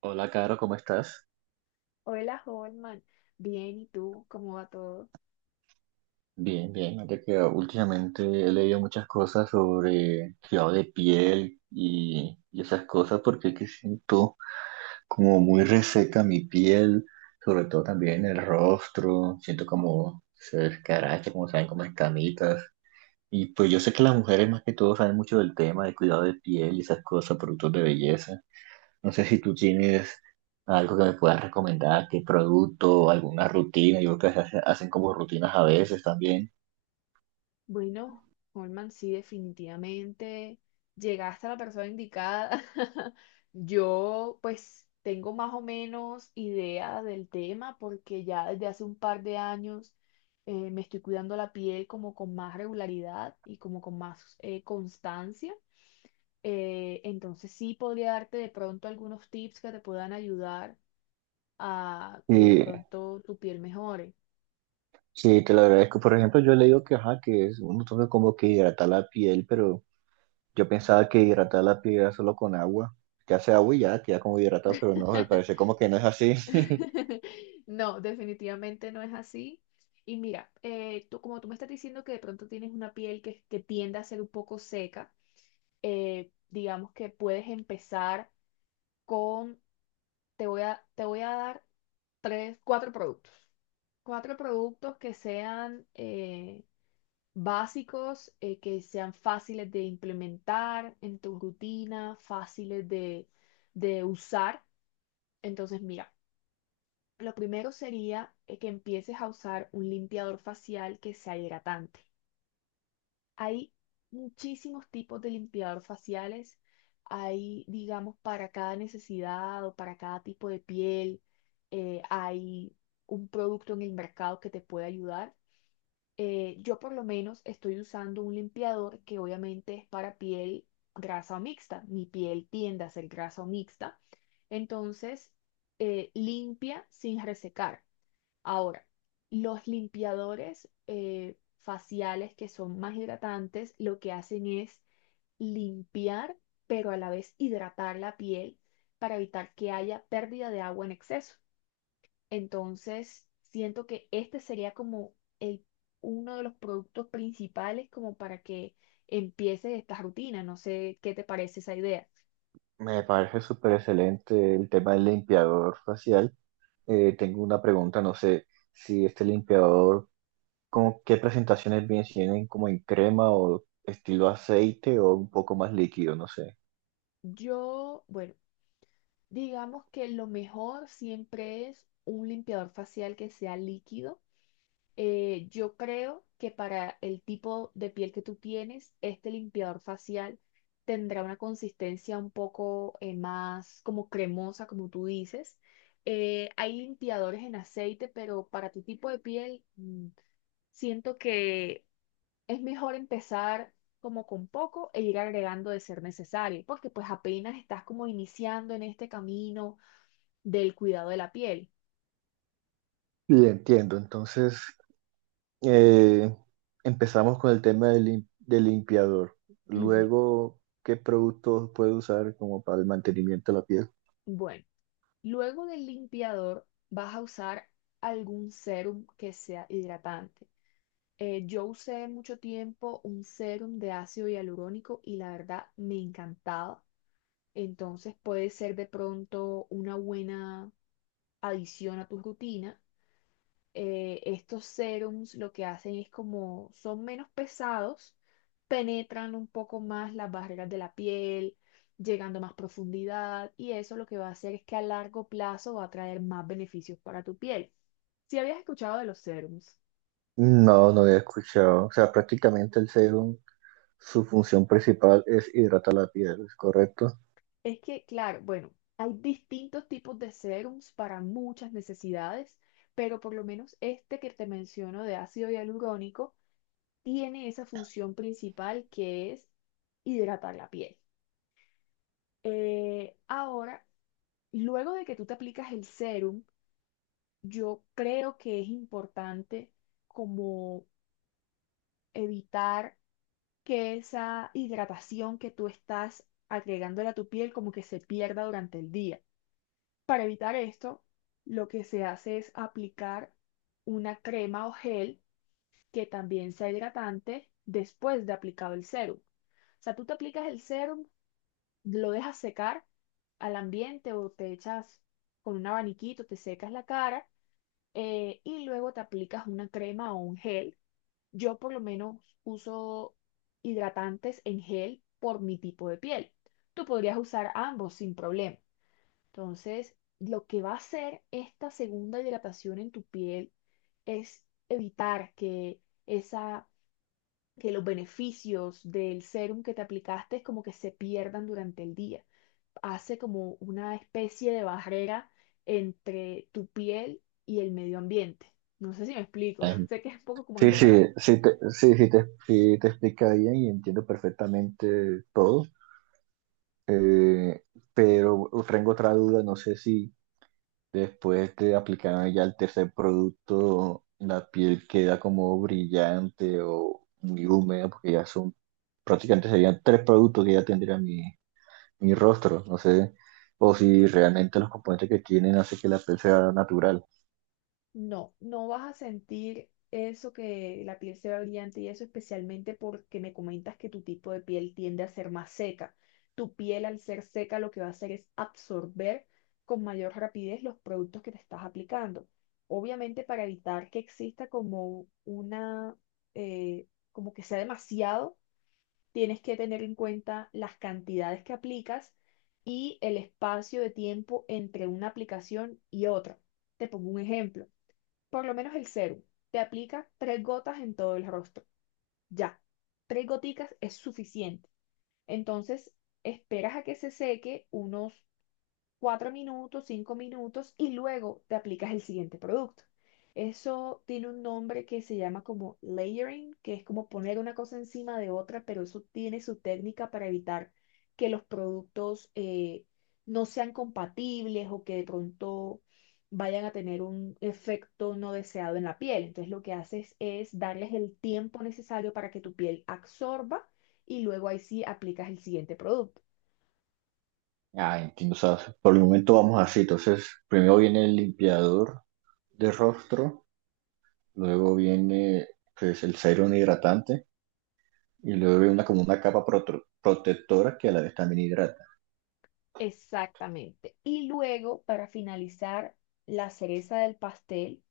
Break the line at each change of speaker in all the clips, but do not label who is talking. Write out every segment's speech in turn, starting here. Hola, Caro, ¿cómo estás?
Hola, Holman. Bien, ¿y tú? ¿Cómo va todo?
Bien, bien. Mira que últimamente he leído muchas cosas sobre cuidado de piel y esas cosas porque es que siento como muy reseca mi piel, sobre todo también el rostro. Siento como se descaracha, como saben, como escamitas. Y pues yo sé que las mujeres más que todo saben mucho del tema de cuidado de piel y esas cosas, productos de belleza. No sé si tú tienes algo que me puedas recomendar, qué producto, alguna rutina. Yo creo que hacen como rutinas a veces también.
Bueno, Holman, sí, definitivamente llegaste a la persona indicada. Yo, pues, tengo más o menos idea del tema porque ya desde hace un par de años me estoy cuidando la piel como con más regularidad y como con más constancia. Entonces sí podría darte de pronto algunos tips que te puedan ayudar a que de
Sí,
pronto tu piel mejore.
sí, te lo agradezco. Por ejemplo, yo he leído que, ajá, que es, uno toca como que hidratar la piel, pero yo pensaba que hidratar la piel era solo con agua. Que hace agua y ya queda como hidratado, pero no, me parece como que no es así.
No, definitivamente no es así. Y mira, tú, como tú me estás diciendo que de pronto tienes una piel que tiende a ser un poco seca, digamos que puedes empezar con, te voy a dar tres, cuatro productos. Cuatro productos que sean básicos, que sean fáciles de implementar en tu rutina, de usar. Entonces, mira. Lo primero sería que empieces a usar un limpiador facial que sea hidratante. Hay muchísimos tipos de limpiador faciales. Hay, digamos, para cada necesidad o para cada tipo de piel. Hay un producto en el mercado que te puede ayudar. Yo por lo menos estoy usando un limpiador que obviamente es para piel grasa o mixta. Mi piel tiende a ser grasa o mixta. Entonces, limpia sin resecar. Ahora, los limpiadores faciales que son más hidratantes, lo que hacen es limpiar, pero a la vez hidratar la piel para evitar que haya pérdida de agua en exceso. Entonces, siento que este sería como el, uno de los productos principales como para que empieces esta rutina. No sé qué te parece esa idea.
Me parece súper excelente el tema del limpiador facial. Tengo una pregunta, no sé si este limpiador, ¿cómo qué presentaciones? Si vienen como en crema o estilo aceite o un poco más líquido, no sé.
Yo, bueno, digamos que lo mejor siempre es un limpiador facial que sea líquido. Yo creo que para el tipo de piel que tú tienes, este limpiador facial tendrá una consistencia un poco más como cremosa, como tú dices. Hay limpiadores en aceite, pero para tu tipo de piel, siento que es mejor empezar como con poco e ir agregando de ser necesario, porque pues apenas estás como iniciando en este camino del cuidado de la piel.
Y entiendo, entonces eh, empezamos con el tema del limpiador.
Ujú.
Luego, ¿qué productos puede usar como para el mantenimiento de la piel?
Bueno. Luego del limpiador vas a usar algún serum que sea hidratante. Yo usé mucho tiempo un serum de ácido hialurónico y la verdad me encantaba. Entonces puede ser de pronto una buena adición a tu rutina. Estos serums lo que hacen es como son menos pesados, penetran un poco más las barreras de la piel, llegando a más profundidad, y eso lo que va a hacer es que a largo plazo va a traer más beneficios para tu piel. Si habías escuchado de los serums,
No, no había escuchado. O sea, prácticamente el serum, su función principal es hidratar la piel, ¿es correcto?
es que, claro, bueno, hay distintos tipos de serums para muchas necesidades, pero por lo menos este que te menciono de ácido hialurónico tiene esa función principal, que es hidratar la piel. Ahora, luego de que tú te aplicas el serum, yo creo que es importante como evitar que esa hidratación que tú estás agregándole a tu piel como que se pierda durante el día. Para evitar esto, lo que se hace es aplicar una crema o gel que también sea hidratante después de aplicado el serum. O sea, tú te aplicas el serum, lo dejas secar al ambiente o te echas con un abaniquito, te secas la cara, y luego te aplicas una crema o un gel. Yo por lo menos uso hidratantes en gel por mi tipo de piel. Tú podrías usar ambos sin problema. Entonces, lo que va a hacer esta segunda hidratación en tu piel es evitar que esa, que los beneficios del serum que te aplicaste como que se pierdan durante el día. Hace como una especie de barrera entre tu piel y el medio ambiente. No sé si me explico,
Ay.
sé que es un poco como
Sí,
enredado.
sí, sí te explica bien y entiendo perfectamente todo. Eh, pero tengo otra duda, no sé si después de aplicar ya el tercer producto, la piel queda como brillante o muy húmeda, porque ya son prácticamente serían tres productos que ya tendría mi rostro, no sé, o si realmente los componentes que tienen hace que la piel sea natural.
No, no vas a sentir eso, que la piel se ve brillante y eso, especialmente porque me comentas que tu tipo de piel tiende a ser más seca. Tu piel al ser seca lo que va a hacer es absorber con mayor rapidez los productos que te estás aplicando. Obviamente para evitar que exista como una, eh, como que sea demasiado, tienes que tener en cuenta las cantidades que aplicas y el espacio de tiempo entre una aplicación y otra. Te pongo un ejemplo. Por lo menos el serum. Te aplica tres gotas en todo el rostro. Ya. Tres goticas es suficiente. Entonces, esperas a que se seque unos cuatro minutos, cinco minutos y luego te aplicas el siguiente producto. Eso tiene un nombre que se llama como layering, que es como poner una cosa encima de otra, pero eso tiene su técnica para evitar que los productos no sean compatibles o que de pronto vayan a tener un efecto no deseado en la piel. Entonces lo que haces es darles el tiempo necesario para que tu piel absorba y luego ahí sí aplicas el siguiente producto.
Ah, entiendo, o sea, por el momento vamos así, entonces primero viene el limpiador de rostro, luego viene pues, el serum hidratante. Y luego hay una como una capa protectora que a la vez también hidrata.
Exactamente. Y luego, para finalizar, la cereza del pastel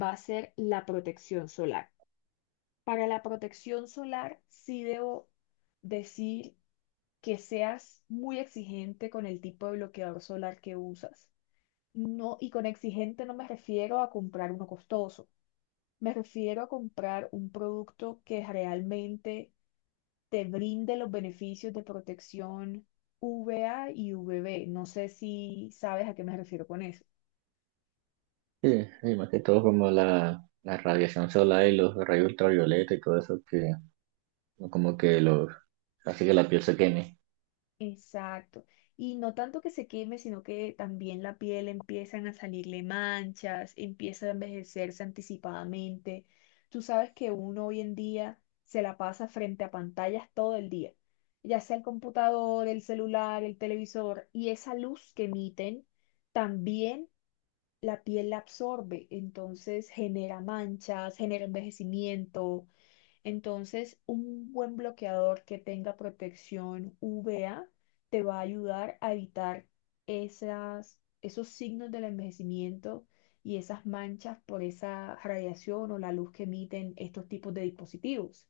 va a ser la protección solar. Para la protección solar, sí debo decir que seas muy exigente con el tipo de bloqueador solar que usas. No, y con exigente no me refiero a comprar uno costoso. Me refiero a comprar un producto que realmente te brinde los beneficios de protección VA y VB. No sé si sabes a qué me refiero con eso.
Sí, y más que todo como la radiación solar y los rayos ultravioleta y todo eso que como que los hace que la piel se queme.
Exacto. Y no tanto que se queme, sino que también la piel empiezan a salirle manchas, empieza a envejecerse anticipadamente. Tú sabes que uno hoy en día se la pasa frente a pantallas todo el día, ya sea el computador, el celular, el televisor, y esa luz que emiten también la piel la absorbe, entonces genera manchas, genera envejecimiento. Entonces, un buen bloqueador que tenga protección UVA te va a ayudar a evitar esas, esos signos del envejecimiento y esas manchas por esa radiación o la luz que emiten estos tipos de dispositivos.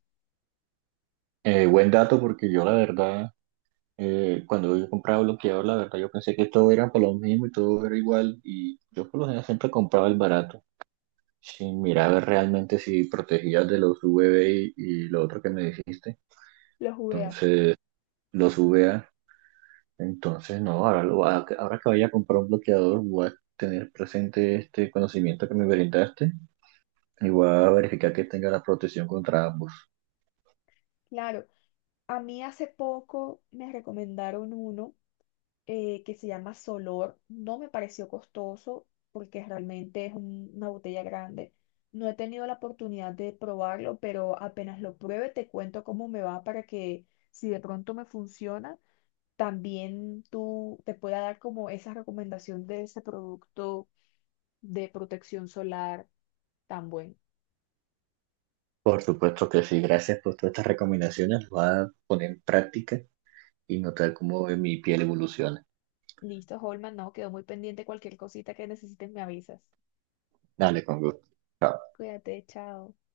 Buen dato porque yo la verdad, cuando yo compraba bloqueador, la verdad yo pensé que todo era por lo mismo y todo era igual y yo por lo general siempre compraba el barato sin mirar realmente si protegía de los UVB y lo otro que me dijiste.
Los UVA,
Entonces, los UVA. Entonces, no, ahora, ahora que vaya a comprar un bloqueador, voy a tener presente este conocimiento que me brindaste y voy a verificar que tenga la protección contra ambos.
claro. A mí hace poco me recomendaron uno que se llama Solor. No me pareció costoso porque realmente es una botella grande. No he tenido la oportunidad de probarlo, pero apenas lo pruebe te cuento cómo me va, para que si de pronto me funciona, también tú te pueda dar como esa recomendación de ese producto de protección solar tan bueno.
Por supuesto que sí, gracias por todas estas recomendaciones, las voy a poner en práctica y notar cómo mi piel evoluciona.
Listo, Holman, no, quedó muy pendiente. Cualquier cosita que necesites me avisas.
Dale, con gusto.
Cuídate, chao.